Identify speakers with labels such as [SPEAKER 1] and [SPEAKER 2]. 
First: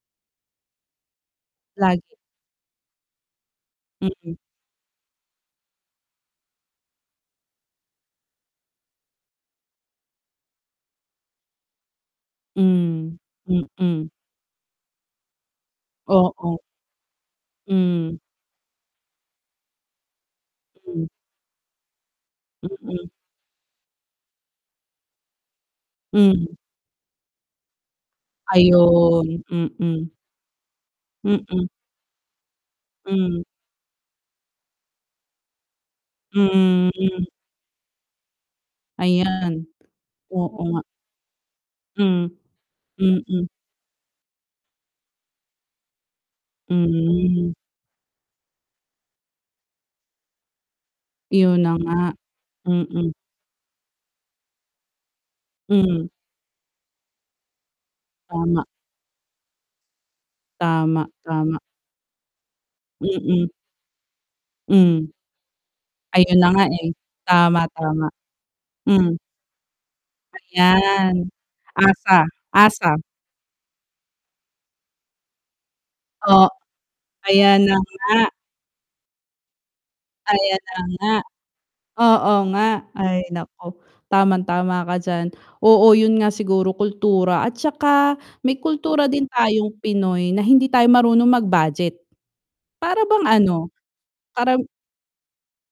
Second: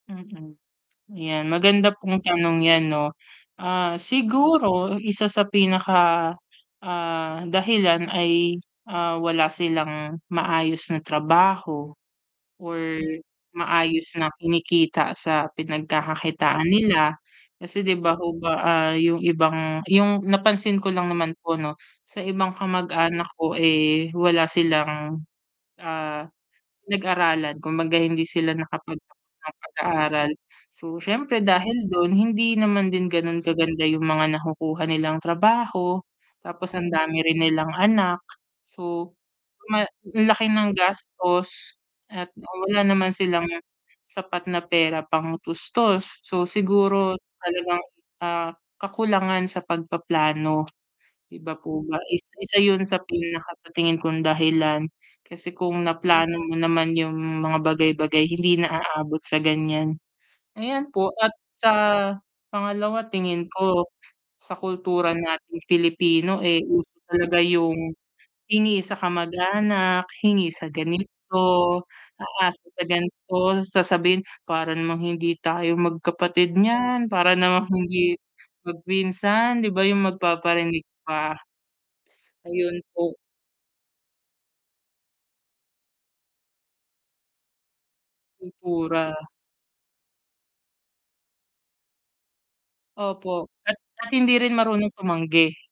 [SPEAKER 1] Mm. 'Yan, maganda
[SPEAKER 2] Lagi.
[SPEAKER 1] pong tanong 'yan, 'no. Ah,
[SPEAKER 2] Mm.
[SPEAKER 1] siguro isa sa pinaka, ah, dahilan ay, ah, wala silang maayos na trabaho or
[SPEAKER 2] Hmm, mm.
[SPEAKER 1] maayos na kinikita sa
[SPEAKER 2] Oo.
[SPEAKER 1] pinagkakakitaan nila. Kasi, 'di ba
[SPEAKER 2] Hmm.
[SPEAKER 1] ho ba, ah, 'yong ibang 'yong napansin ko
[SPEAKER 2] Hmm.
[SPEAKER 1] lang naman po, 'no, sa ibang
[SPEAKER 2] Mm.
[SPEAKER 1] kamag-anak ko, eh, wala silang, ah,
[SPEAKER 2] Hmm.
[SPEAKER 1] pinag-aralan. Kumbaga hindi sila nakapagtapos
[SPEAKER 2] Ayun,
[SPEAKER 1] sa
[SPEAKER 2] mm.
[SPEAKER 1] pag-aaral. So siyempre
[SPEAKER 2] Mm.
[SPEAKER 1] dahil do'n, hindi naman din gano'n
[SPEAKER 2] Hmm.
[SPEAKER 1] kaganda 'yong mga nakukuha nilang trabaho. Tapos
[SPEAKER 2] Hmm,
[SPEAKER 1] ang dami
[SPEAKER 2] mm.
[SPEAKER 1] rin nilang anak. So
[SPEAKER 2] Ayan,
[SPEAKER 1] ma laki
[SPEAKER 2] oo
[SPEAKER 1] ng
[SPEAKER 2] nga.
[SPEAKER 1] gastos
[SPEAKER 2] Hmm,
[SPEAKER 1] at, ah, wala naman
[SPEAKER 2] mm.
[SPEAKER 1] silang sapat na pera pangtustos. So siguro
[SPEAKER 2] Hmm.
[SPEAKER 1] talagang, ah, kakulangan sa pagpaplano, 'di ba
[SPEAKER 2] 'Yon na
[SPEAKER 1] po ba.
[SPEAKER 2] nga,
[SPEAKER 1] Is isa 'yon sa
[SPEAKER 2] mm.
[SPEAKER 1] pinaka sa tingin kong dahilan. Kasi kung
[SPEAKER 2] Hmm.
[SPEAKER 1] naplano mo naman 'yong mga bagay-bagay hindi
[SPEAKER 2] Tama.
[SPEAKER 1] na aabot sa ganiyan. Ayan
[SPEAKER 2] Tama,
[SPEAKER 1] po, at
[SPEAKER 2] tama.
[SPEAKER 1] sa pangalawa tingin
[SPEAKER 2] Mm.
[SPEAKER 1] ko sa
[SPEAKER 2] Hmm.
[SPEAKER 1] kultura nating
[SPEAKER 2] Ayun
[SPEAKER 1] Pilipino,
[SPEAKER 2] na
[SPEAKER 1] eh,
[SPEAKER 2] nga, eh.
[SPEAKER 1] uso talaga
[SPEAKER 2] Tama,
[SPEAKER 1] 'yong
[SPEAKER 2] tama.
[SPEAKER 1] hingi sa
[SPEAKER 2] Hmm.
[SPEAKER 1] kamag-anak, hingi sa
[SPEAKER 2] Ayan.
[SPEAKER 1] ganito,
[SPEAKER 2] Asa,
[SPEAKER 1] aasa sa
[SPEAKER 2] asa.
[SPEAKER 1] ganito. Sasabihin, "Para namang hindi tayo
[SPEAKER 2] Oh,
[SPEAKER 1] magkapatid niyan. Para
[SPEAKER 2] ayan
[SPEAKER 1] namang
[SPEAKER 2] na
[SPEAKER 1] hindi
[SPEAKER 2] nga.
[SPEAKER 1] magpinsan." 'Di ba 'yong
[SPEAKER 2] Ayan na
[SPEAKER 1] magpaparinig
[SPEAKER 2] nga.
[SPEAKER 1] pa?
[SPEAKER 2] Oo nga.
[SPEAKER 1] Ayun po.
[SPEAKER 2] Ay naku, tamang tama ka diyan. Oo, 'yun nga siguro kultura at saka may kultura
[SPEAKER 1] Kultura.
[SPEAKER 2] din tayong Pinoy na hindi tayo marunong mag-budget. Para bang
[SPEAKER 1] Opo,
[SPEAKER 2] ano,
[SPEAKER 1] at at hindi rin
[SPEAKER 2] karam
[SPEAKER 1] marunong tumanggi.